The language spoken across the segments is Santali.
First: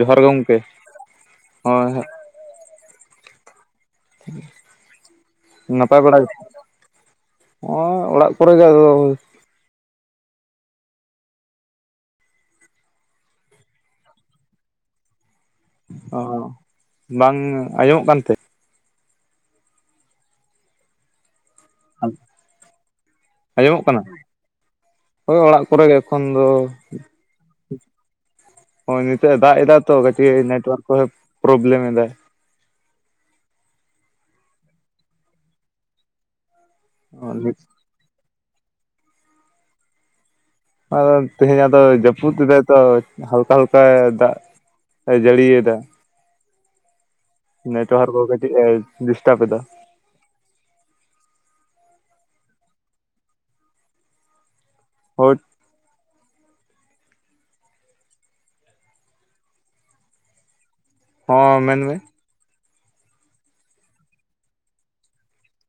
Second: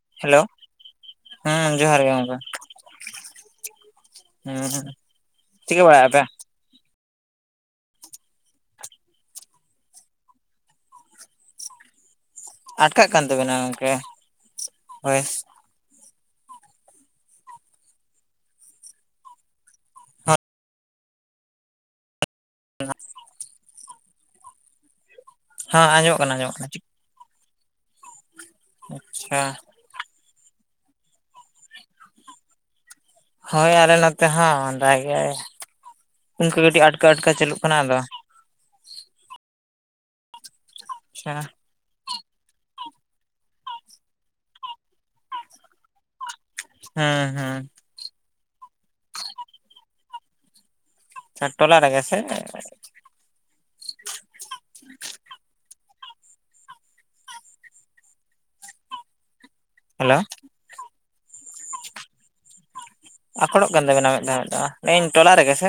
ᱡᱚᱦᱟᱨ ᱜᱮ ᱦᱮᱞᱳ ᱜᱚᱝᱠᱮ, ᱦᱮᱸ ᱦᱳᱭ ᱡᱚᱦᱟᱨ ᱦᱳᱭ ᱜᱮ ᱜᱚᱝᱠᱮ ᱦᱮᱸ ᱪᱤᱠᱟᱹ ᱱᱟᱯᱟᱭ ᱵᱟᱲᱟᱭᱮᱫᱼᱟ ᱵᱟᱲᱟ ᱯᱮ ᱜᱮᱛᱚ, ᱦᱚᱜᱼᱚᱭ ᱚᱲᱟᱜ ᱠᱚᱨᱮ ᱜᱮ, ᱟᱴᱠᱟᱜ ᱠᱟᱱ ᱛᱟᱵᱮᱱᱟ ᱜᱚᱝᱠᱮ ᱦᱳᱭ ᱾ ᱚ ᱵᱟᱝ ᱟᱸᱡᱚᱢᱚᱜ ᱠᱟᱱᱛᱮ? ᱟᱸᱡᱚᱢᱚᱜ ᱠᱟᱱᱟ, ᱦᱳᱭ ᱚᱲᱟᱜ ᱠᱚᱨᱮ ᱦᱮᱸ ᱜᱮ ᱟᱸᱡᱚᱢᱚᱜ ᱮᱠᱷᱚᱱ ᱠᱟᱱᱟ ᱫᱚ᱾ ᱟᱸᱡᱚᱢᱚᱜ ᱠᱟᱱᱟ ᱦᱳᱭ ᱱᱤᱛᱚᱜ ᱟᱪᱪᱷᱟ ᱮ ᱫᱟᱜ ᱮᱫᱟ ᱛᱚ, ᱠᱟᱹᱴᱤᱡ ᱱᱮᱴᱳᱣᱟᱨᱠ ᱠᱚᱭ ᱯᱨᱚᱵᱞᱮᱢ ᱮᱫᱟ᱾ ᱦᱳᱭ ᱟᱞᱮ ᱱᱚᱛᱮ ᱦᱚᱸ ᱫᱟᱜᱮ ᱟᱭ ᱾ ᱚᱱᱠᱟᱹ ᱠᱟᱹᱴᱤᱡ ᱟᱴᱠᱟ ᱟᱴᱠᱟᱣ ᱪᱟᱹᱞᱩᱜ ᱠᱟᱱᱟ ᱟᱫᱚ ᱾ ᱟᱪᱪᱷᱟ [unintelligible] ᱛᱤᱦᱤᱧ ᱟᱫᱚᱭ ᱡᱟᱹᱯᱩᱫ ᱮᱫᱟᱭ ᱛᱚ, ᱦᱟᱞᱠᱟ ᱦᱟᱞᱠᱟ ᱫᱟᱜ ᱮ ᱡᱟᱹᱲᱤᱭᱮᱫᱟ᱾ ᱦᱮᱸ ᱦᱮᱸ, ᱱᱮᱴᱳᱣᱟᱨᱠ ᱠᱚ ᱠᱟᱹᱴᱤᱡ ᱮ ᱰᱤᱥᱴᱟᱵ ᱮᱫᱟ᱾ ᱟᱨ ᱴᱚᱞᱟ ᱨᱮᱜᱮ ᱥᱮ? ᱦᱳᱭ, ᱦᱮᱞᱳ, ᱦᱚᱸ ᱢᱮᱱᱢᱮ ᱾ ᱟᱡᱚᱢᱚᱜ ᱠᱟᱱ ᱛᱟᱦᱮᱱᱟ, ᱴᱚᱞᱟ ᱨᱮᱜᱮ ᱥᱮ?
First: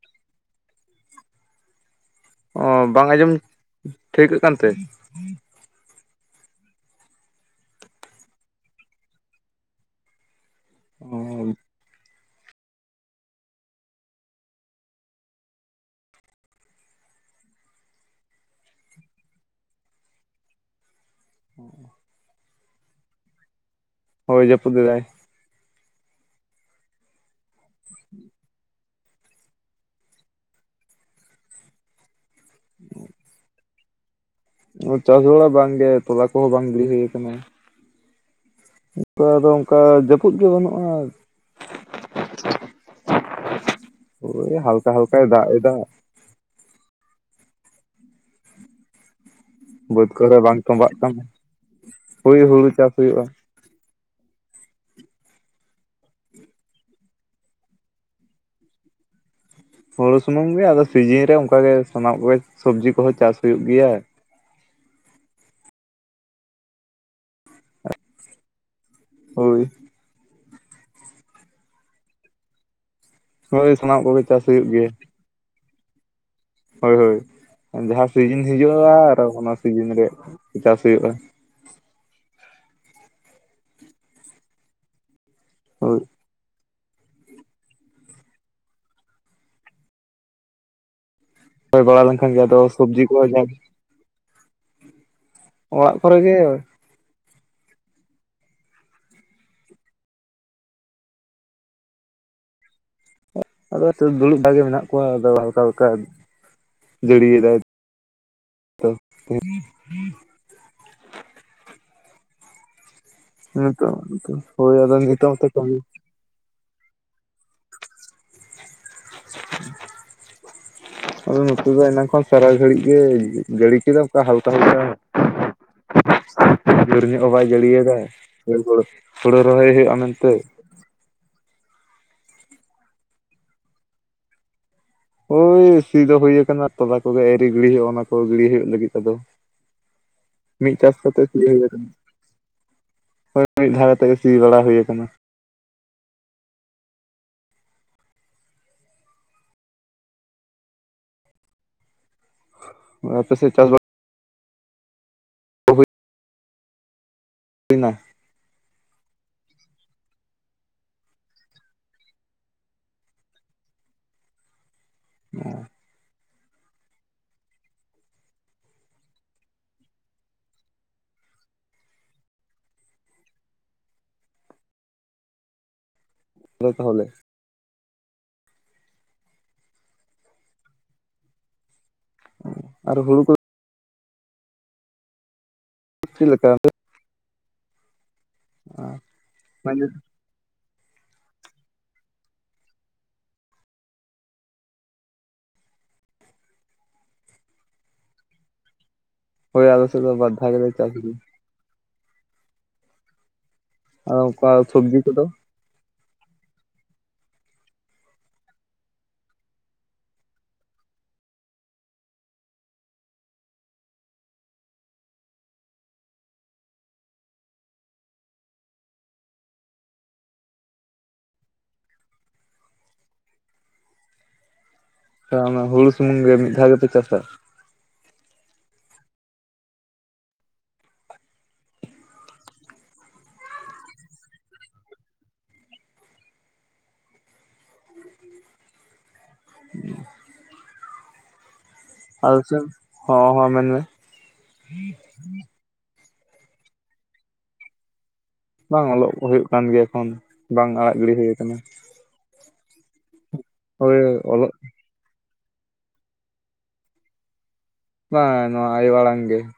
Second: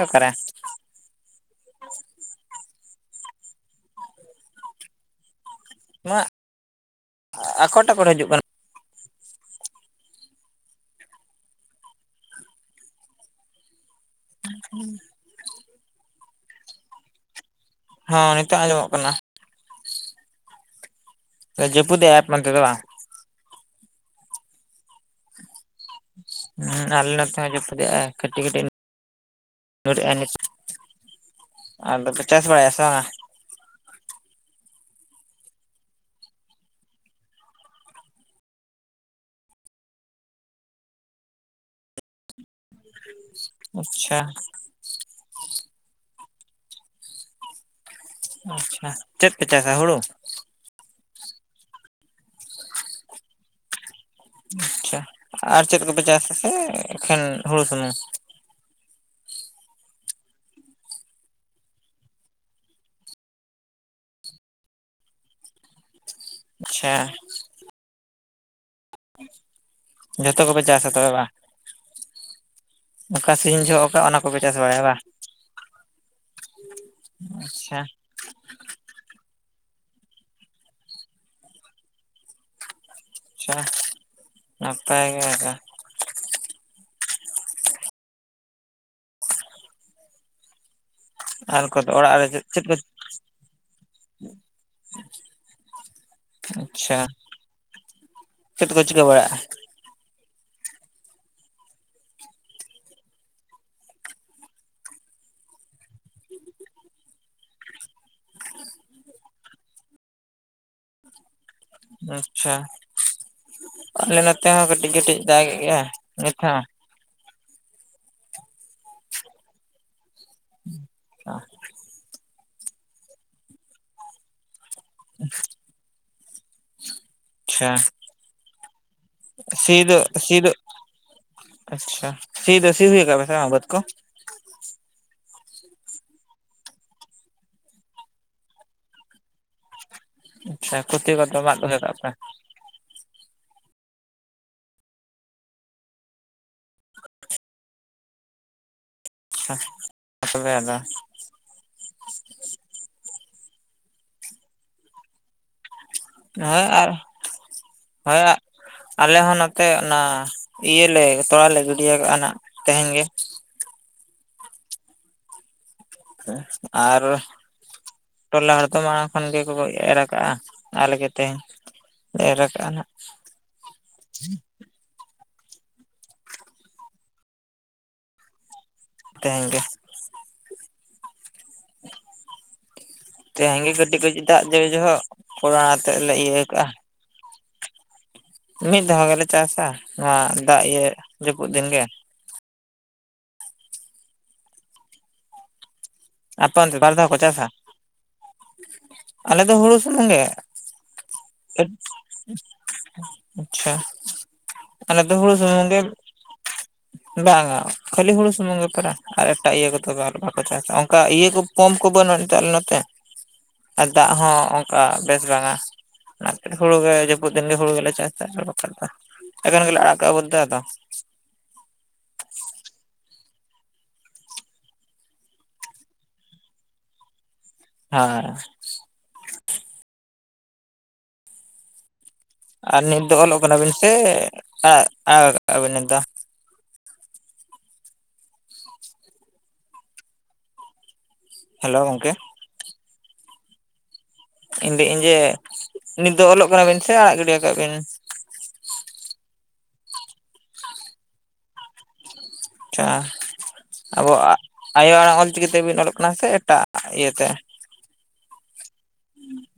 ᱚ ᱵᱟᱝ ᱟᱸᱡᱚᱢ ᱴᱷᱟᱹᱭᱠᱟᱹᱜ ᱠᱟᱱᱛᱮ? ᱟᱠᱚᱴ ᱟᱠᱚᱴ ᱦᱤᱡᱩᱜ ᱠᱟᱱᱟ ᱾ ᱚ, ᱦᱚᱸ ᱱᱤᱛᱚᱜ ᱟᱸᱡᱚᱢᱚᱜ ᱠᱟᱱᱟ ᱾ ᱡᱟᱯᱩᱫ ᱮᱫ ᱟᱭ, ᱟᱯᱮ ᱚᱱᱛᱮ ᱫᱚ ᱵᱟᱝ? ᱦᱳᱭ ᱡᱟᱹᱯᱩᱫ ᱮᱫᱟᱭ᱾ ᱦᱮᱸ ᱟᱞᱮ ᱱᱚᱛᱮ ᱦᱚᱸ ᱡᱟᱹᱯᱩᱫᱮᱜᱼᱟᱭ ᱠᱟᱹᱴᱤᱡ ᱠᱟᱹᱴᱤᱡ ᱧᱩᱨᱮᱜ ᱟᱭ ᱱᱤᱛᱚᱜ, ᱟᱨ ᱫᱚᱯᱮ ᱪᱟᱥ ᱵᱟᱲᱟᱭᱟ ᱥᱮ ᱵᱟᱝᱟ? ᱪᱟᱥ ᱵᱟᱲᱟ ᱵᱟᱝ ᱜᱮ, ᱛᱚᱞᱟ ᱠᱚᱦᱚᱸ ᱵᱟᱝ ᱜᱤᱰᱤ ᱦᱩᱭ ᱠᱟᱱᱟ ᱾ ᱚᱱᱠᱟ ᱫᱚ ᱚᱱᱠᱟ ᱡᱟᱹᱯᱩᱫ ᱜᱮ ᱵᱟᱹᱱᱩᱜᱼᱟ ᱟᱪᱪᱷᱟ ᱾ ᱳᱭ ᱦᱟᱞᱠᱟ ᱦᱟᱞᱠᱟᱭ ᱫᱟᱜ ᱮᱫᱟ ᱾ ᱟᱪᱪᱷᱟ᱾ ᱪᱮᱫ ᱯᱮ ᱪᱟᱥᱟ ᱦᱩ ᱵᱟᱹᱫ ᱠᱚᱨᱮ ᱵᱟᱝ ᱛᱚᱸᱵᱷᱟᱜ ᱛᱟᱸᱦᱮᱫ, ᱦᱳᱭ ᱦᱩᱲᱩ ᱪᱟᱥ ᱦᱩᱭᱩᱜᱼᱟ᱾ ᱟᱪᱪᱷᱟ᱾ ᱟᱨ ᱪᱮᱫ ᱠᱚᱯᱮ ᱪᱟᱥ ᱟᱥᱮ ᱮᱠᱷᱮᱱ ᱦᱩᱲᱩ ᱥᱩᱢᱩᱝ? ᱦᱩᱲᱩ ᱥᱩᱢᱩᱝ ᱜᱮ, ᱟᱫᱚ ᱥᱤᱡᱤᱱ ᱨᱮ ᱚᱱᱠᱟ ᱜᱮ ᱥᱟᱱᱟᱢᱟᱜ ᱠᱚᱜᱮ ᱥᱚᱵᱽᱡᱤ ᱠᱚᱦᱚᱸ ᱪᱟᱥ ᱦᱩᱭᱩᱜ ᱜᱮᱭᱟ ᱾ ᱟᱪᱪᱷᱟ᱾ ᱦᱳᱭ᱾ ᱡᱚᱛᱚ ᱜᱮᱯᱮᱮ ᱪᱟᱥᱟ ᱛᱚᱵᱮ ᱵᱟ? ᱚᱠᱟ ᱥᱤᱧ ᱦᱳᱭ ᱡᱚᱦᱚᱜ ᱥᱟᱱᱟᱢ ᱚᱠᱟ, ᱚᱱᱟ ᱠᱚᱜᱮ ᱠᱚᱯᱮ ᱪᱟᱥ ᱦᱩᱭᱩᱜ ᱵᱟᱲᱟᱭᱟ ᱜᱮᱭᱟ ᱵᱟᱝ? ᱦᱳᱭ ᱦᱳᱭ᱾ ᱟᱪᱪᱷᱟ ᱡᱟᱦᱟᱸ ᱥᱤᱡᱤᱱ ᱦᱤᱡᱩᱜᱼᱟ ᱟᱨ ᱚᱱᱟ ᱥᱤᱡᱤᱱ ᱨᱮ ᱪᱟᱥ ᱦᱩᱭᱩᱜᱼᱟ᱾ ᱟᱪᱪᱷᱟ᱾ ᱱᱟᱯᱟᱭ ᱜᱮ ᱚᱱᱠᱟ ᱾ ᱦᱳᱭ᱾ ᱟᱨ ᱠᱚᱭ ᱠᱚᱫᱚ ᱵᱟᱲᱟ ᱚᱲᱟᱜ ᱞᱮᱱ ᱨᱮ ᱠᱷᱟᱱ ᱜᱮ ᱟᱫᱚ ᱪᱮᱫ ᱥᱚᱵᱽᱡᱤ ᱠᱚ ᱡᱟᱦᱟ- ᱚᱲᱟᱜ ᱠᱚᱨᱮ ᱜᱮ ᱟᱪᱪᱷᱟ᱾ ᱪᱮᱫ ᱠᱚ ᱪᱤᱠᱟᱹ ᱵᱟᱲᱟᱭ ᱮᱫᱼᱟ? ᱟᱫᱚ ᱛᱚᱵᱮ ᱫᱩᱲᱩᱵ ᱵᱟᱲᱟᱜᱮ ᱜᱮ ᱢᱮᱱᱟᱜ ᱠᱚᱣᱟ ᱟᱫᱚ ᱦᱟᱞᱠᱟ ᱦᱟᱞᱠᱟ ᱡᱟᱹᱲᱤᱭ ᱫᱟᱭ ᱛᱚ ᱦᱮᱸ᱾ ᱟᱪᱪᱷᱟ᱾ ᱱᱤᱛᱚᱜ ᱟᱞᱮ ᱱᱚᱛᱮ ᱦᱚᱸ ᱦᱳᱭ ᱠᱟᱹᱴᱤᱡ ᱟᱫᱚ ᱠᱟᱹᱴᱤᱡ ᱱᱤᱛᱚᱜ ᱫᱟᱜ ᱦᱚᱸᱛᱚ ᱮᱫ ᱠᱟᱹᱢᱤ ᱜᱮᱭᱟᱭ ᱱᱤᱛ ᱦᱚ? ᱟᱫᱚ ᱟᱪᱪᱷᱟ ᱱᱚᱛᱮ ᱫᱚ ᱮᱱᱟᱱ ᱠᱷᱚᱱ ᱥᱟᱨᱟ ᱜᱷᱟᱹᱲᱤᱡ ᱜᱮ ᱡᱟᱹᱲᱤ ᱠᱮᱫᱟ ᱚᱱᱠᱟ ᱦᱟᱞᱠᱟ ᱦᱟᱞᱠᱟ ᱡᱳᱨ ᱧᱚᱜ ᱜᱮ ᱵᱟᱭ ᱡᱟᱹᱲᱤ ᱟᱫᱟᱭ᱾ ᱦᱳᱭ ᱦᱳᱲᱳ ᱨᱚᱦᱚᱭ ᱥᱤ ᱦᱳᱭᱳᱜ-ᱟ ᱫᱚ ᱢᱮᱱᱛᱮ ᱥᱤ ᱫᱚ ᱟᱪᱪᱷᱟ ᱥᱤ ᱫᱚ ᱥᱤ ᱦᱳᱭ ᱠᱟᱜ-ᱟ ᱥᱮ ᱵᱟᱝ ᱵᱟᱹᱫᱽ ᱠᱚ? ᱳᱭ ᱥᱤ ᱫᱚ ᱦᱳᱭ ᱠᱟᱱᱟ ᱛᱚᱞᱟ ᱠᱚᱜᱮ ᱟᱣᱨᱤ ᱜᱤᱲᱤ ᱦᱩᱭᱩᱜᱼᱟ ᱚᱱᱟ ᱠᱚ ᱜᱤᱲᱤ ᱦᱩᱭᱩᱜ ᱞᱟᱹᱜᱤᱫ ᱟᱫᱚ᱾ ᱢᱤᱫ ᱟᱪᱪᱷᱟ ᱪᱟᱥ ᱠᱷᱚᱛᱤ ᱠᱟᱛᱮᱜ ᱠᱚᱫᱚ ᱥᱤ ᱢᱟᱜ ᱦᱩᱭ ᱠᱟᱱᱟ᱾ ᱟᱠᱟᱫ ᱯᱮ ᱦᱳᱭ ᱢᱤᱫ ᱫᱷᱟᱣ ᱠᱟᱛᱮᱜ ᱜᱮ ᱥᱤ ᱵᱟᱲᱟ ᱦᱳᱭ ᱠᱟᱱᱟ᱾ [unintelligible] ᱟᱫᱚ ᱟᱯᱮ ᱥᱮᱫ ᱪᱟᱥ ᱵᱟ ᱦᱮᱸ ᱟᱨ ᱦᱩᱭᱱᱟ ᱦᱮᱸᱭᱟᱜ ᱟᱞᱮ ᱦᱚᱸ ᱱᱚᱛᱮ ᱚᱱᱟ ᱤᱭᱟᱹᱞᱮ ᱛᱚᱞᱟ ᱞᱮ ᱜᱤᱰᱤᱭ ᱠᱟᱜᱼᱟ ᱱᱟᱜ ᱛᱮᱦᱮᱧ ᱜᱮ᱾ [unintelligible] ᱟᱨ ᱴᱚᱞᱟ ᱦᱚᱲ ᱫᱚ ᱢᱟᱲᱟᱝ ᱠᱷᱚᱱ ᱜᱮ ᱠᱚ ᱮᱨ ᱠᱟᱜᱼᱟ ᱟᱞᱮ ᱜᱮ ᱛᱮᱦᱮᱧ ᱮᱨ ᱠᱟᱜᱼᱟ ᱱᱟᱸᱦᱟᱜ [inaudible] ᱟᱫᱚ ᱛᱟᱦᱞᱮ ᱛᱮᱦᱮᱧ ᱜᱮ ᱟᱨ ᱦᱩᱲᱩ ᱠᱚ ᱛᱮᱦᱮᱧ ᱜᱮ ᱠᱟᱹᱴᱤᱡ ᱠᱟᱹᱴᱤᱡ ᱫᱟᱜ ᱡᱟᱹᱲᱤ ᱡᱚᱦᱚᱜ ᱚᱱᱟ ᱟᱛᱮᱫ ᱞᱮ ᱪᱮᱫ ᱤᱭᱟᱹᱭ ᱞᱮᱠᱟ ᱠᱟᱜᱼᱟ᱾ ᱢᱤᱫ ᱫᱷᱟᱣ ᱜᱮᱞᱮ ᱪᱟᱥᱟ ᱱᱚᱣᱟ ᱫᱟᱜ ᱤᱭᱟᱹ ᱡᱟᱹᱯᱩᱫ ᱫᱤᱱ ᱜᱮ᱾ ᱟᱯᱮ ᱚᱱᱛᱮ ᱵᱟᱨ ᱫᱷᱟᱣ ᱠᱚ ᱪᱟᱥᱟ? ᱟᱞᱮ ᱫᱚ ᱦᱳᱭ ᱦᱩᱲᱩ ᱥᱮᱫ ᱥᱩᱢᱩᱝ ᱫᱚ ᱜᱮ, ᱵᱟᱨ ᱫᱷᱟᱣ ᱜᱮᱞᱮ ᱪᱟᱥ ᱜᱮᱭᱟ ᱟᱪᱪᱷᱟ᱾ ᱟᱨ ᱚᱱᱠᱟ ᱟᱞᱮ ᱥᱚᱵᱽᱡᱤ ᱫᱚ ᱠᱚᱫᱚ ᱦᱩᱲᱩ ᱥᱩᱢᱩᱝ ᱜᱮ ᱾ ᱵᱟᱝᱟ ᱠᱷᱟᱹᱞᱤ ᱦᱩᱲᱩ ᱥᱩᱢᱩᱝ ᱜᱮ ᱯᱮᱨᱟ ᱟᱨ ᱮᱴᱟᱜ ᱤᱭᱟᱹ ᱠᱚᱫᱚ ᱵᱟᱠᱚ ᱪᱟᱥᱟ᱾ ᱚᱱᱠᱟ ᱤᱭᱟᱹ ᱠᱚ ᱯᱚᱢᱯ ᱠᱚ ᱵᱟᱹᱱᱩᱜᱼᱟ ᱮᱴᱟᱜ ᱱᱚᱛᱮ᱾ ᱟᱨ ᱫᱟᱜ ᱦᱚᱸ ᱚᱱᱠᱟ ᱵᱮᱥ ᱵᱟᱝ-ᱟ᱾ ᱚᱱᱟ ᱛᱮ ᱦᱩᱲᱩ ᱜᱮ ᱡᱟᱹᱯᱩᱫ ᱫᱤᱱ ᱜᱮ ᱦᱩᱲᱩ ᱜᱮᱞᱮ ᱪᱟᱥᱟ ᱟᱨ ᱵᱟᱠᱷᱟᱱ ᱵᱟ, ᱮᱠᱷᱮᱱ ᱜᱮᱞᱮ ᱟᱲᱟᱜ ᱠᱟᱜᱼᱟ ᱵᱟᱹᱫᱷ ᱫᱟᱜ ᱟᱛᱚ ᱚᱱᱟ ᱦᱩᱲᱩ ᱥᱩᱢᱩᱝ ᱜᱮ ᱢᱤᱫ ᱫᱷᱟᱣ ᱜᱮᱯᱮ ᱪᱟᱥᱟ? ᱦᱮᱸ ᱟᱨ ᱱᱤᱛ ᱫᱚ ᱚᱞᱚᱜ ᱠᱟᱱᱟᱵᱤᱱ ᱥᱮ ᱟ ᱟᱲᱟᱜ ᱠᱟᱜᱼᱟ ᱵᱤᱱ ᱱᱤᱛ ᱫᱚ? [inaudible] ᱦᱮᱞᱳ ᱜᱚᱝᱠᱮ ᱾ ᱟᱞᱪ ᱦᱚᱸ ᱦᱚᱸ ᱢᱮᱱ ᱢᱮ ᱾ ᱤᱧ ᱞᱟᱹᱭᱟᱹᱧ ᱡᱮ, ᱱᱤᱛ ᱫᱚ ᱚᱞᱚᱜ ᱠᱟᱱᱟ ᱵᱤᱱ ᱥᱮ ᱟᱲᱟᱜ ᱜᱤᱰᱤ ᱭᱟᱠᱟᱜᱼᱟ ᱵᱤᱱ? ᱵᱟᱝ ᱚᱞᱚᱜ ᱦᱩᱭᱩᱜ ᱠᱟᱱ ᱜᱮᱭᱟ ᱮᱠᱷᱚᱱ, ᱵᱟᱝ ᱟᱲᱟᱜ ᱜᱤᱰᱤ ᱦᱩᱭ ᱠᱟᱱᱟ ᱾ ᱟᱪᱪᱷᱟ ᱳᱭ [inaudible] ᱟᱵᱚᱣᱟᱜ ᱚᱞᱚᱜ ᱟᱭᱳ ᱟᱲᱟᱝ ᱚᱞ ᱪᱤᱠᱤ ᱛᱮᱵᱤᱱ ᱚᱞᱚᱜ ᱠᱟᱱᱟ ᱥᱮ ᱮᱴᱟᱜ ᱤᱭᱟᱹ ᱛᱮ? ᱵᱟᱝ ᱱᱚᱣᱟ ᱟᱭᱚ ᱟᱲᱟᱝ ᱜᱮ ᱾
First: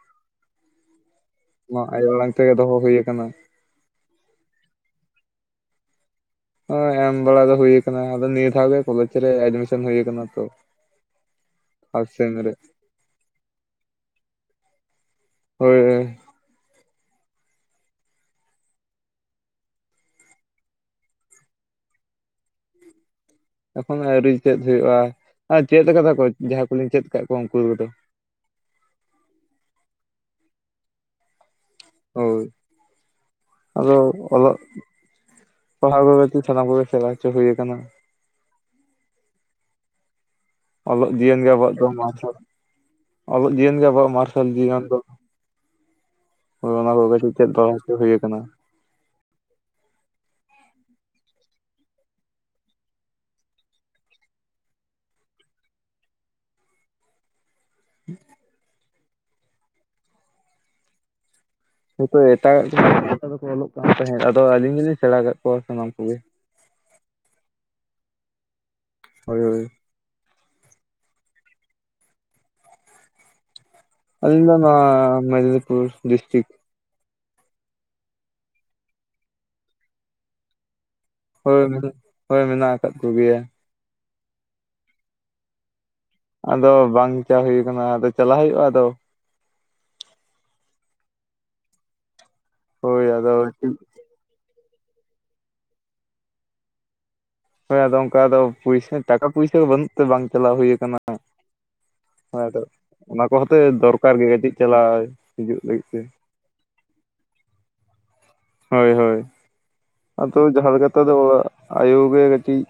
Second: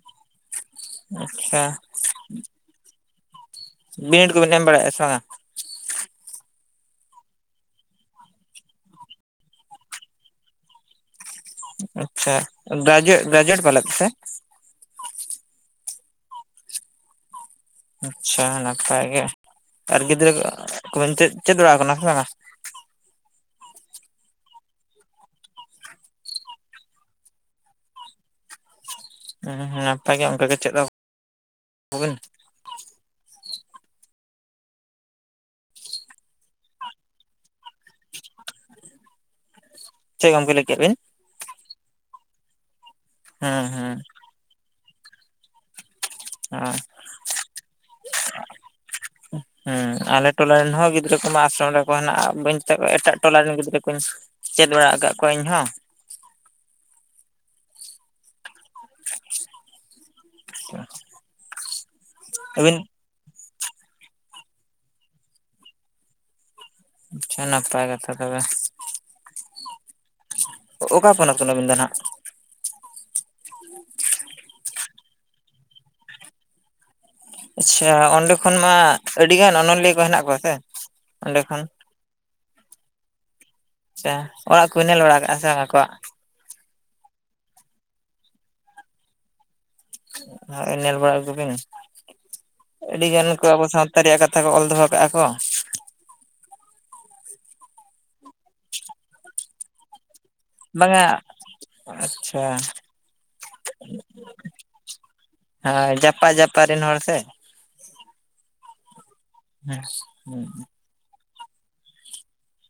ᱟᱪᱪᱷᱟ, ᱱᱚᱣᱟ ᱟᱭᱳ ᱟᱲᱟᱝ ᱛᱮ ᱜᱮ ᱫᱚᱦᱚ ᱦᱩᱭ ᱠᱟᱱᱟ ᱾ ᱵᱤᱱᱤᱰ ᱠᱚᱵᱤᱱ ᱮᱢ ᱵᱟᱲᱟᱭᱮᱜᱼᱟ ᱥᱮ ᱵᱟᱝᱟ? ᱦᱚᱭ ᱮᱢ ᱵᱟᱲᱟ ᱫᱚ ᱦᱩᱭ ᱠᱟᱱᱟ, ᱟᱫᱚ ᱱᱤᱭᱟᱹ ᱫᱷᱟᱣ ᱜᱮ ᱠᱚᱞᱮᱡᱽ ᱨᱮ ᱮᱰᱢᱤᱥᱟᱱ ᱦᱩᱭ ᱠᱟᱱᱟ ᱛᱚ ᱾ ᱟᱪᱪᱷᱟ ᱜᱨᱟᱡᱩᱭ ᱜᱨᱟᱡᱩᱭᱮᱴ ᱯᱟᱞᱮᱫ, ᱥᱮ ᱦᱳᱭ ᱦᱳᱭ, ᱟᱪᱪᱷᱟ ᱱᱟᱯᱟᱭ ᱜᱮ, ᱟᱨ ᱜᱤᱫᱽᱨᱟᱹ ᱠᱚᱵᱮᱱ ᱪᱮᱫ ᱵᱟᱲ ᱠᱟᱱᱟ ᱥᱮ ᱵᱟᱝᱟ? ᱮᱠᱷᱚᱱ ᱟᱹᱣᱨᱤ ᱪᱮᱫ ᱦᱩᱭᱩᱜᱼᱟ ᱟᱨ ᱪᱮᱫ ᱠᱟᱫᱟ ᱠᱚ ᱡᱟᱦᱟᱸᱭ ᱠᱚᱞᱤᱧ ᱪᱮᱫ ᱠᱟᱫ ᱠᱚᱣᱟ ᱩᱱᱠᱩ ᱠᱚᱫᱚ ᱾ ᱦᱩᱸ ᱱᱟᱯᱟᱭ ᱜᱮ, ᱚᱱᱠᱟ ᱜᱮ ᱪᱮᱫ ᱟᱠᱚᱵᱤᱱ ᱦᱳᱭ ᱟᱫᱚ ᱚᱞᱚᱜ ᱯᱟᱲᱦᱟᱣ ᱠᱚ ᱵᱮᱥ ᱴᱷᱤᱠ ᱥᱟᱱᱟᱢ ᱠᱚᱜᱮ ᱥᱮᱵᱟ ᱦᱚᱪᱚ ᱦᱩᱭ ᱟᱠᱟᱱᱟ ᱾ ᱪᱮᱫ ᱠᱚᱢᱯᱞᱤᱴ ᱚᱞᱚᱜ ᱡᱤᱭᱚᱱ ᱜᱮ ᱟᱵᱚᱣᱟᱜ ᱫᱚ ᱢᱟᱨᱥᱟᱞ, ᱚᱞᱚᱜ ᱦᱩᱸ ᱡᱤᱭᱚᱱ ᱜᱮ ᱦᱩᱸ ᱟᱵᱚᱣᱟᱜ ᱢᱟᱨᱥᱟᱞ ᱥᱡᱤᱭᱚᱱ ᱫᱚ ᱦᱚᱭ ᱚᱱᱟ ᱠᱚ ᱠᱟᱹᱡ ᱪᱮᱫ ᱫᱚ ᱦᱩᱭ ᱟᱠᱟᱱᱟ ᱾ [inaudible] ᱦᱩᱸ ᱟᱞᱮ ᱴᱚᱞᱟ ᱨᱮᱱ ᱦᱚᱸ ᱜᱤᱫᱽᱨᱟᱹ ᱠᱚᱢᱟ ᱟᱥᱨᱚᱢ ᱨᱮ ᱠᱚ ᱦᱮᱱᱟᱜ, ᱵᱟᱹᱧ ᱢᱮᱛᱟ ᱠᱚᱣᱟ ᱮᱴᱟᱜ ᱴᱚᱞᱟ ᱨᱮᱱ ᱜᱤᱫᱽᱨᱟᱹ ᱠᱩᱧ ᱪᱮᱫ ᱵᱟᱲᱟ ᱟᱠᱟᱫ ᱠᱚᱣᱟ ᱤᱧ ᱦᱚᱸ ᱾ [inaudible] [inaudible] ᱦᱳᱭᱛᱳ ᱮᱴᱟᱜᱟᱜ ᱟᱹᱵᱤᱱ ᱠᱚ ᱫᱚᱠᱚ ᱚᱞᱚᱜ ᱠᱟᱱ ᱛᱟᱦᱮᱸᱫ, ᱟᱫᱚ ᱟᱹᱞᱤᱧ ᱜᱮᱞᱤᱧ ᱥᱮᱬᱟ ᱟᱠᱟᱫ ᱠᱚᱣᱟ ᱥᱟᱱᱟᱢ ᱠᱚ ᱜᱮ ᱾ ᱟᱪᱪᱷᱟ ᱱᱟᱯᱟᱭ ᱠᱟᱛᱷᱟ ᱛᱚᱵᱮ ᱾ ᱦᱳᱭ ᱦᱳᱭ, ᱚᱠᱟ ᱯᱚᱱᱚᱛ ᱠᱷᱚᱱ ᱟᱹᱵᱤᱱ ᱫᱚ ᱱᱟᱦᱟᱸᱜ? ᱟᱞᱤᱧ ᱫᱚ ᱱᱚᱣᱟ ᱢᱮᱫᱽᱱᱤᱯᱩᱨ ᱰᱤᱥᱴᱤᱠ ᱾ ᱟᱪᱪᱷᱟ ᱚᱸᱰᱮ ᱠᱷᱚᱱ ᱢᱟ ᱟᱹᱰᱤ ᱜᱟᱱ ᱚᱱᱚᱞᱤᱭᱟᱹ ᱠᱚ ᱦᱮᱱᱟᱜ ᱠᱚᱣᱟ ᱥᱮ ᱾ ᱦᱳᱭ ᱢᱮᱱᱟᱜ ᱟᱠᱟᱫ ᱦᱳᱭ ᱢᱮᱱᱟᱜ ᱟᱠᱟᱫ ᱠᱚ ᱜᱮᱭᱟ ᱾ ᱟᱪᱪᱷᱟ, ᱚᱲᱟᱜ ᱠᱚ ᱵᱤᱱ ᱧᱮᱞ ᱵᱟᱲᱟ ᱟᱠᱟᱜᱼᱟ ᱥᱮ ᱵᱟᱝ ᱟᱠᱚᱣᱟᱜ? ᱟᱫᱚ ᱵᱟᱝ ᱪᱟᱞᱟᱣ ᱦᱩᱭ ᱟᱠᱟᱱᱟ, ᱟᱫᱚ ᱪᱟᱞᱟᱣ ᱦᱩᱭᱩᱜᱼᱟ, ᱟᱫᱚ ᱦᱳᱭ ᱧᱮᱞ ᱵᱟᱲᱟ ᱠᱚᱵᱤᱱ, ᱦᱳᱭ ᱟᱹᱰᱤ ᱜᱟᱱ ᱟᱫᱚ ᱠᱚ ᱟᱵᱚ ᱥᱟᱶᱛᱟ ᱞᱟᱛᱟᱨ ᱨᱮᱭᱟᱜ ᱠᱟᱛᱷᱟ ᱠᱚ ᱚᱞ ᱫᱚᱦᱚᱣ ᱠᱟᱜᱼᱟ ᱠᱚ ᱾ ᱦᱚᱭ ᱟᱫᱚ ᱚᱱᱠᱟ ᱫᱚ ᱯᱩᱭᱥᱟᱹ ᱴᱟᱠᱟ ᱯᱩᱭᱥᱟᱹ ᱵᱟᱹᱱᱩᱜ ᱛᱮ ᱵᱟᱝ ᱪᱟᱞᱟᱣ ᱦᱩᱭ ᱟᱠᱟᱱᱟ ᱵᱟᱝᱟ ᱾ ᱦᱚᱭ ᱟᱪᱪᱷᱟ ᱟᱫᱚ ᱚᱱᱟ ᱠᱚ ᱦᱚᱛᱮ ᱫᱚᱨᱠᱟᱨ ᱜᱮ ᱠᱟᱹᱴᱤᱡ ᱪᱟᱞᱟᱣ ᱦᱤᱡᱩᱜ ᱞᱟᱹᱜᱤᱫ ᱛᱮ ᱾ ᱚᱠᱟ ᱨᱤᱱ ᱦᱚᱲ ᱥᱮ ᱾ ᱦᱳᱭ ᱦᱳᱭ᱾ ᱦᱮᱸ, ᱟᱫᱚ ᱦᱩᱸ ᱡᱟᱦᱟᱸ ᱞᱮᱠᱟ ᱛᱮ ᱟᱫᱚ ᱚᱲᱟᱜ ᱟᱭᱳ ᱜᱮ ᱠᱟᱹᱴᱤᱡ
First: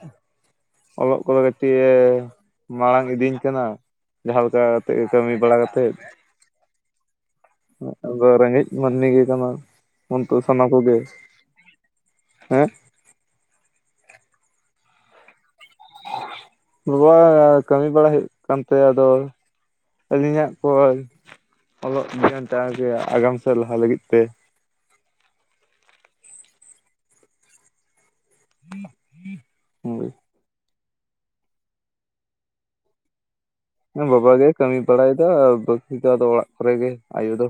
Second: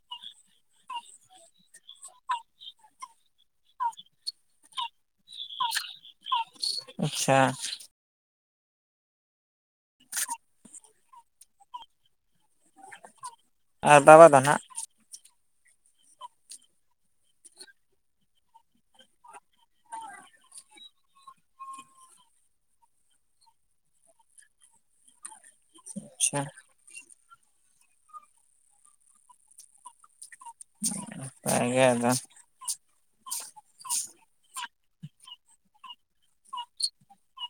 ᱚᱞᱚᱜ ᱠᱚᱫᱚ ᱠᱟᱹᱴᱤᱡ ᱮ ᱢᱟᱲᱟᱝ ᱤᱫᱤᱧ ᱠᱟᱱᱟ᱾ ᱡᱟᱦᱟᱸ ᱞᱮᱠᱟ ᱠᱟᱛᱮ ᱜᱮ ᱠᱟᱹᱢᱤ ᱵᱟᱲᱟ ᱠᱟᱛᱮᱫ᱾ ᱟᱪᱪᱷᱟ᱾ ᱟᱫᱚ ᱨᱮᱸᱜᱮᱡ ᱢᱟᱹᱱᱢᱤ ᱜᱮ ᱠᱟᱱᱟ ᱵᱚᱱ ᱛᱚ ᱥᱟᱱᱟ ᱠᱚ ᱜᱮ᱾ ᱦᱮᱸ? ᱟᱨ ᱵᱟᱵᱟ ᱫᱚ ᱱᱟᱦᱟᱜ? ᱵᱟᱵᱟ ᱠᱟᱹᱢᱤ ᱵᱟᱲᱟ ᱦᱩᱭᱩᱜ ᱠᱟᱱ ᱛᱟᱭᱟ ᱟᱫᱚ ᱟᱹᱞᱤᱧᱟᱜ ᱠᱚᱭ ᱚᱞᱚᱜ ᱫᱷᱮᱭᱟᱱ ᱡᱟ ᱜᱮ ᱟᱜᱟᱢ ᱥᱮᱫ ᱞᱟᱦᱟ ᱞᱟᱹᱜᱤᱫ ᱛᱮ᱾ ᱟᱪᱪᱷᱟ᱾ ᱦᱳᱭ᱾ ᱱᱟᱯᱟᱭ ᱜᱮ ᱟᱫᱚ᱾ ᱮᱸ ᱵᱟᱵᱟ ᱜᱮ ᱠᱟᱹᱢᱤ ᱵᱟᱲᱟᱭ ᱫᱚ ᱵᱟᱠᱤ ᱫᱚ ᱟᱫᱚ ᱚᱲᱟᱜ ᱠᱚᱨᱮ ᱜᱮ ᱟᱭᱳ ᱫᱚ᱾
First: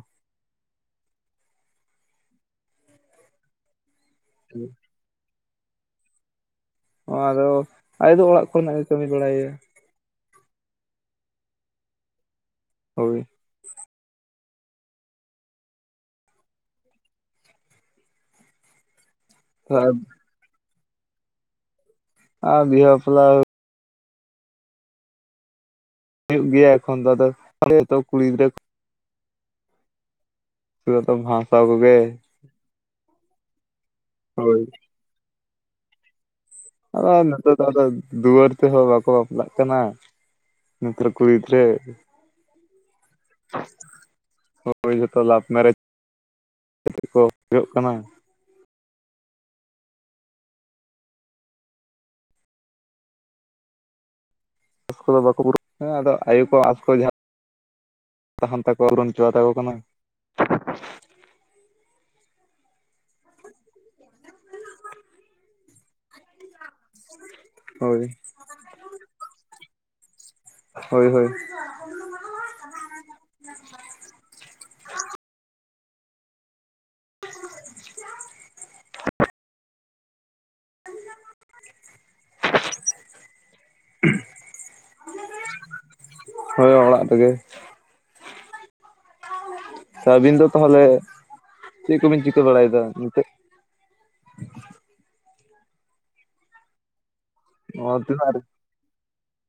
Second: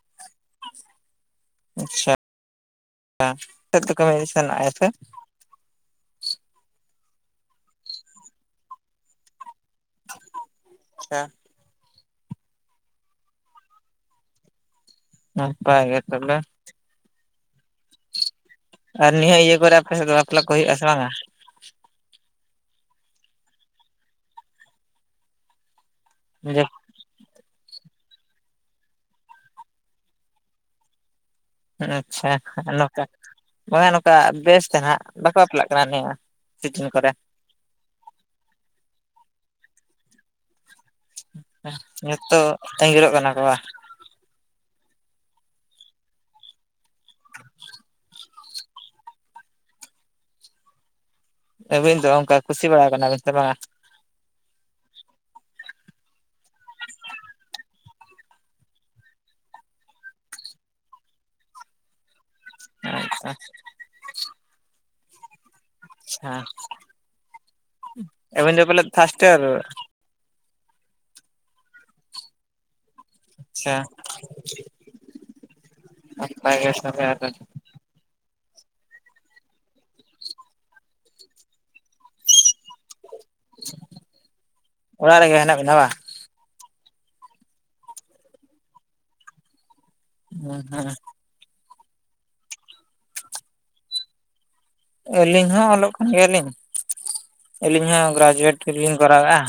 ᱟᱪᱪᱷᱟ [inaudible] ᱠᱟᱹᱢᱤ ᱥᱮᱱᱚᱜ ᱟᱭ ᱥᱮ? ᱚ ᱟᱫᱚ ᱟᱭᱳ ᱫᱚ ᱚᱲᱟᱜ ᱠᱚᱨᱮᱱᱟᱜ ᱜᱮ ᱠᱟᱹᱢᱤ ᱵᱟᱲᱟᱭ ᱜᱮᱭᱟ᱾ [inaudible] ᱦᱳᱭ᱾ ᱱᱟᱯᱟᱭ ᱜᱮ ᱛᱟᱦᱞᱮ᱾ ᱟᱨ ᱱᱤᱭᱟᱹ ᱤᱭᱟᱹ ᱠᱚᱨᱮ ᱟᱯᱮ ᱥᱮᱫ ᱫᱚ ᱵᱟᱯᱞᱟ ᱠᱚ ᱦᱩᱭᱩᱜ ᱼᱟ ᱥᱮ ᱵᱟᱝᱟ? ᱟᱨ ᱵᱤᱦᱟ ᱯᱟᱯᱞᱟ ᱦᱩᱭᱩᱜ ᱡᱮ ᱜᱮᱭᱟ ᱮᱠᱷᱚᱱ ᱫᱚ ᱟᱫᱚ [inaudible] ᱠᱩᱲᱤ ᱜᱤᱫᱽᱨᱟᱹ [unintelligible] ᱟᱪᱪᱷᱟ ᱱᱚᱝᱠᱟ ᱵᱟᱝᱟ ᱱᱚᱝᱠᱟ ᱵᱮᱥ ᱦᱳᱭ ᱫᱷᱟᱜ ᱵᱟᱠᱚ ᱵᱟᱯᱞᱟᱜ ᱠᱟᱱᱟ ᱱᱤᱭᱟᱹ? ᱥᱤᱡᱤᱱ ᱠᱚᱨᱮ ᱟᱫᱚ ᱱᱮᱛᱚᱜ ᱫᱚ ᱟᱫᱚ ᱫᱩᱣᱟᱹᱨ ᱛᱮᱦᱚᱸ ᱵᱟᱠᱚ ᱵᱟᱯᱞᱟᱜ ᱠᱟᱱᱟ᱾ ᱱᱮᱛᱟᱨ ᱠᱩᱲᱤ ᱜᱤᱫᱽᱨᱟᱹ᱾ ᱱᱤᱛᱚᱜ ᱟᱸᱜᱤᱨᱚᱜ ᱠᱟᱱᱟ ᱠᱚ ᱵᱟᱝ? ᱦᱳᱭ ᱡᱷᱚᱛᱚ ᱞᱟᱵᱷ ᱢᱮᱨᱮᱡᱽ ᱠᱟᱛᱮᱫ ᱠᱚ ᱦᱩᱭᱩᱜ ᱠᱟᱱᱟ᱾ ᱟᱹᱵᱤᱱ ᱫᱚ ᱚᱱᱠᱟ ᱠᱩᱥᱤ ᱵᱟᱲᱟᱣ ᱠᱟᱱᱟ ᱵᱤᱱ ᱥᱮ ᱵᱟᱝᱟ? [inaudible] ᱟᱫᱚ ᱟᱭᱳ ᱠᱚ [inaudible] [inaudible] ᱯᱩᱨᱚᱱ ᱦᱚᱪᱚᱣᱟᱛᱟ ᱠᱚ ᱠᱟᱱᱟ᱾ [inaudible] ᱪᱷᱟ, ᱦᱳᱭ ᱟᱵᱤᱱ ᱫᱚ ᱯᱟᱞᱮᱫ ᱯᱷᱟᱥᱴ ᱤᱭᱟᱨ? ᱦᱳᱭ ᱦᱳᱭ᱾ ᱟᱪᱪᱷᱟ, ᱱᱟᱯᱟᱭ ᱜᱮ ᱛᱟᱦᱞᱮ ᱟᱫᱚ [inaudible] ᱚᱲᱟᱜ ᱨᱮᱜᱮ ᱦᱮᱱᱟᱜ ᱵᱤᱱᱟ ᱵᱟ? ᱦᱳᱭ ᱚᱲᱟᱜ ᱨᱮᱜᱮ᱾ ᱥᱮ ᱟᱹᱵᱤᱱ ᱫᱚ ᱦᱩᱸ ᱛᱟᱦᱚᱞᱮ ᱦᱩᱸ ᱪᱮᱫ ᱠᱚᱵᱤᱱ ᱪᱤᱠᱟᱹ ᱵᱟᱲᱟᱭᱮᱫᱟ ᱱᱤᱛᱚᱜ? ᱟᱹᱞᱤᱧ ᱦᱚᱸ ᱚᱞᱚᱜ ᱠᱟᱱ ᱜᱮᱭᱟᱞᱤᱧ, ᱟᱹᱞᱤᱧ ᱱᱚᱣᱟ ᱦᱚᱸ ᱛᱤᱱᱟᱹᱜ ᱜᱨᱮᱡᱩᱭᱮᱴ ᱜᱮᱞᱤᱧ ᱠᱚᱨᱟᱣᱮᱫᱼᱟ᱾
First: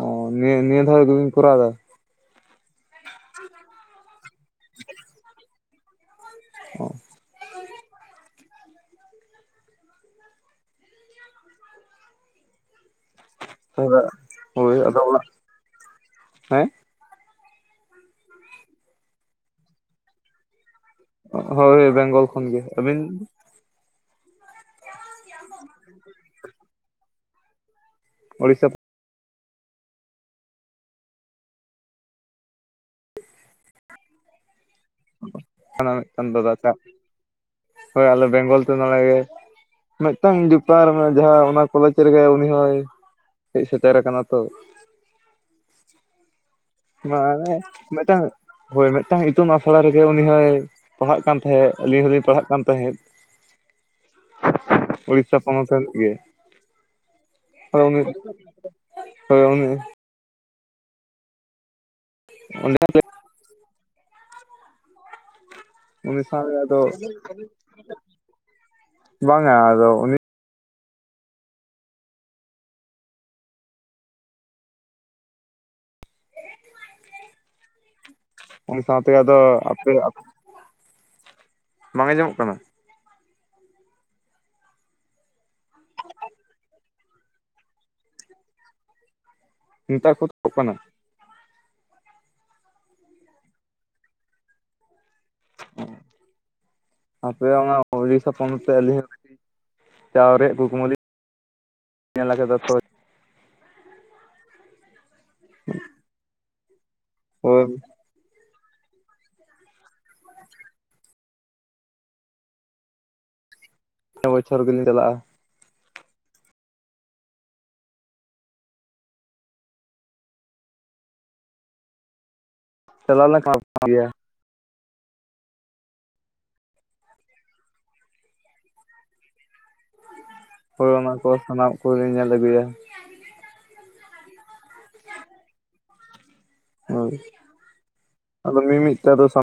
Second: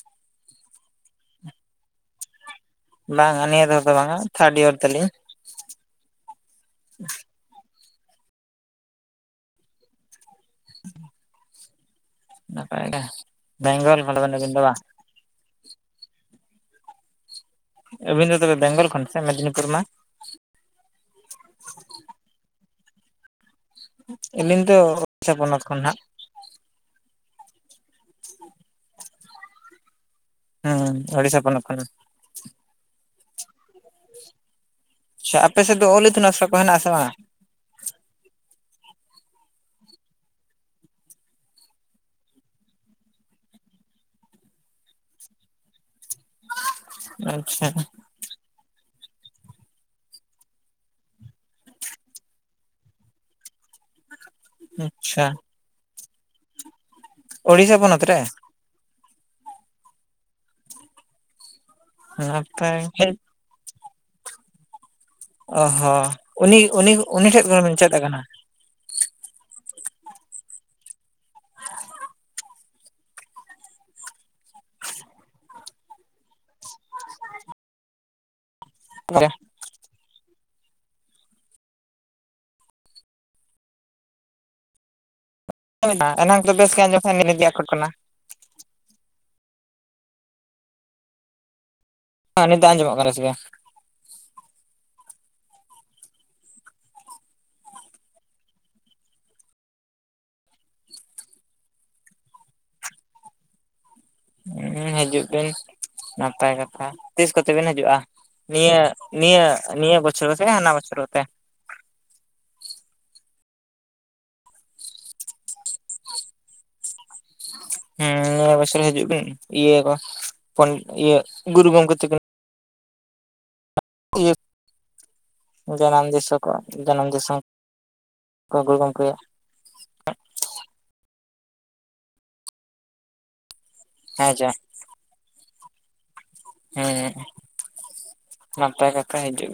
ᱚ ᱱᱤᱭᱟᱹ ᱱᱤᱭᱟᱹ ᱫᱷᱟᱣ ᱜᱮᱵᱤᱱ ᱠᱚᱨᱟᱣ ᱮᱫᱟ? ᱵᱟᱝᱟ ᱱᱤᱭᱟᱹ ᱫᱷᱟ ᱫᱚ ᱵᱟᱝᱟ ᱛᱷᱟᱨᱰ ᱤᱭᱟᱨ ᱛᱟᱞᱤᱧ᱾ ᱚ᱾ ᱱᱟᱯᱟᱭ ᱜᱮ ᱵᱮᱝᱜᱚᱞ ᱮᱫᱟ [inaudible] ᱟᱵᱤᱱ ᱫᱚ ᱵᱟᱝ? [inaudible] ᱦᱮᱸ ᱮᱵᱤᱱ ᱫᱚ ᱛᱚᱵᱮ ᱵᱮᱝᱜᱚᱞ ᱠᱷᱚᱱ ᱥᱮ ᱢᱮᱫᱽᱱᱤᱯᱩᱨ ᱚᱱᱟ? ᱦᱳᱭ ᱵᱮᱝᱜᱚᱞ ᱠᱷᱚᱱᱜᱮ ᱟᱹᱵᱤᱱ? ᱟᱹᱞᱤᱧ ᱫᱚ [inaudible] ᱯᱚᱱᱚᱛ ᱠᱷᱚᱱ ᱦᱟᱸᱜ᱾ ᱩᱲᱤᱥᱟ ᱦᱮᱸ ᱩᱲᱤᱥᱟ ᱯᱚᱱᱚᱛ ᱠᱟᱱᱟ ᱾ ᱟᱪᱷᱟ ᱟᱯᱮ ᱥᱮᱫ ᱫᱚ ᱨᱮᱱᱟᱜ ᱚᱞ ᱤᱛᱩᱱ ᱢᱤᱫᱴᱟᱝ ᱟᱥᱲᱟ ᱫᱟᱫᱟ ᱠᱚ ᱴᱟᱜ ᱢᱮᱱᱟᱜ-ᱟ ᱥᱮ ᱵᱟᱝᱟ? ᱦᱳᱭ ᱟᱞᱮ ᱵᱮᱝᱜᱚᱞ ᱛᱮ ᱱᱚᱰᱮᱜᱮ ᱹᱹᱹ ᱢᱤᱫᱴᱟᱝ ᱵᱮᱯᱟᱨ ᱡᱟᱦᱟᱸ ᱚᱱᱟ ᱠᱚᱞᱮᱡᱽ ᱨᱮᱜᱮ ᱩᱱᱤ ᱦᱚᱭ ᱦᱮᱡ ᱥᱮᱴᱮᱨ ᱟᱠᱟᱱᱟ ᱛᱚ ᱚᱱᱟ ᱟᱪᱪᱷᱟ ᱢᱤᱫᱴᱟᱝ ᱦᱳᱭ ᱢᱤᱫᱴᱟᱝ ᱤᱛᱩᱱ ᱟᱥᱲᱟ ᱨᱮᱜᱮ ᱩᱱᱤ ᱦᱚᱭ ᱯᱟᱲᱦᱟᱜ ᱠᱟᱱ ᱛᱟᱦᱮᱸᱫ ᱟᱹᱞᱤᱧ ᱦᱚᱞᱤᱧ ᱯᱟᱲᱦᱟᱜ ᱠᱟᱱ ᱛᱟᱦᱮᱸᱫ ᱾ ᱟᱪᱪᱷᱟ ᱩᱲᱤᱥᱥᱟ ᱯᱚᱱᱚᱛ ᱨᱮᱱᱤᱡ ᱜᱮ ᱳᱲᱤᱥᱥᱟ ᱦᱳᱭ ᱩᱱᱤ, ᱯᱚᱱᱚᱛ ᱨᱮ ᱦᱳᱭ ᱩᱱᱤ᱾ ᱚᱸᱰᱮ [inaudible] ᱚ ᱦᱚᱸ ᱩᱱᱤ ᱥᱟᱝ ᱟᱫᱚ ᱩᱱᱤ ᱩᱱᱤ ᱴᱷᱮᱡ ᱠᱷᱚᱱ ᱵᱤᱱ ᱪᱮᱫ ᱟᱠᱟᱱᱟ ᱵᱟᱝ-ᱟ ᱟᱫᱚ ᱩᱱᱤ ᱩᱱᱤ ᱥᱟᱣᱛᱮ ᱟᱫᱚ ᱟᱯᱮ, ᱵᱟᱝ ᱟᱸᱡᱚᱢᱚᱜ ᱠᱟᱱᱟ? ᱮᱱᱟᱝ ᱫᱚ ᱵᱮᱥ ᱜᱮ ᱟᱸᱡᱚᱢ ᱱᱮᱛᱟᱨ ᱠᱚ ᱫᱚ ᱠᱟᱱᱟ᱾ [inaudible] ᱦᱮᱸ ᱱᱤᱛ ᱫᱚ ᱟᱸᱡᱚᱢᱚᱜ ᱠᱟᱱᱟ ᱥᱮ ᱵᱟᱝ? [unintelligible] ᱟᱯᱮ ᱚᱱᱟ ᱩᱲᱤᱥᱟ ᱯᱚᱱᱚᱛ ᱨᱮ ᱟᱹᱞᱤᱧ ᱦᱚᱸ ᱪᱟᱣ ᱨᱮᱭᱟᱜ ᱠᱩᱠᱢᱩ ᱞᱤᱧ ᱧᱮᱞ ᱟᱠᱟᱫᱟ ᱛᱚ᱾ ᱦᱩᱸ ᱦᱤᱡᱩᱜ ᱵᱤᱱ ᱱᱟᱯᱟᱭ ᱠᱟᱛᱷᱟ᱾ ᱛᱤᱥ ᱠᱚᱛᱮ ᱦᱳᱭ ᱵᱤᱱ ᱦᱤᱡᱩᱜ-ᱟ? ᱱᱤᱭᱟᱹ ᱱᱤᱭᱟᱹ ᱱᱤᱭᱟᱹ ᱵᱚᱪᱷᱚᱨ ᱥᱮ ᱦᱟᱱᱟ ᱵᱚᱪᱷᱚᱨ ᱛᱮ? ᱯᱮ ᱵᱚᱪᱷᱚᱨ ᱜᱮᱞᱤᱧ ᱪᱟᱞᱟ-ᱟ᱾ ᱦᱮᱸ ᱱᱤᱭᱟᱹ ᱵᱚᱪᱷᱚᱨ ᱜᱮ ᱦᱤᱡᱩᱜ ᱵᱤᱱ ᱤᱭᱟᱹ ᱠᱚ ᱤᱭᱟᱹ ᱜᱩᱨᱩ ᱜᱚᱝᱠᱮ ᱛᱮᱠᱤᱱ [inaudible] ᱜᱮᱭᱟ᱾ ᱡᱟᱱᱟᱢ ᱫᱤᱥᱚᱢ ᱠᱚ ᱡᱟᱱᱟᱢ ᱫᱤᱥᱚᱢ᱾ ᱠᱚ ᱜᱩᱨᱩ ᱜᱚᱢᱠᱮᱭᱟ᱾ ᱦᱳᱭ ᱚᱱᱟ ᱠᱚ ᱥᱟᱱᱟᱢᱟ ᱠᱚ ᱧᱮᱞ ᱟᱹᱜᱩᱭᱟ᱾ [unintelligible] [unintelligible] ᱦᱮᱸ ᱦᱳᱭ ᱟᱫᱚ ᱢᱤ ᱱᱟᱯᱟᱭ ᱢᱤ ᱛᱮ ᱠᱟᱛᱷᱟ ᱟᱫᱚ ᱦᱤᱡᱩᱜ ᱥᱟ ᱵᱤᱱ᱾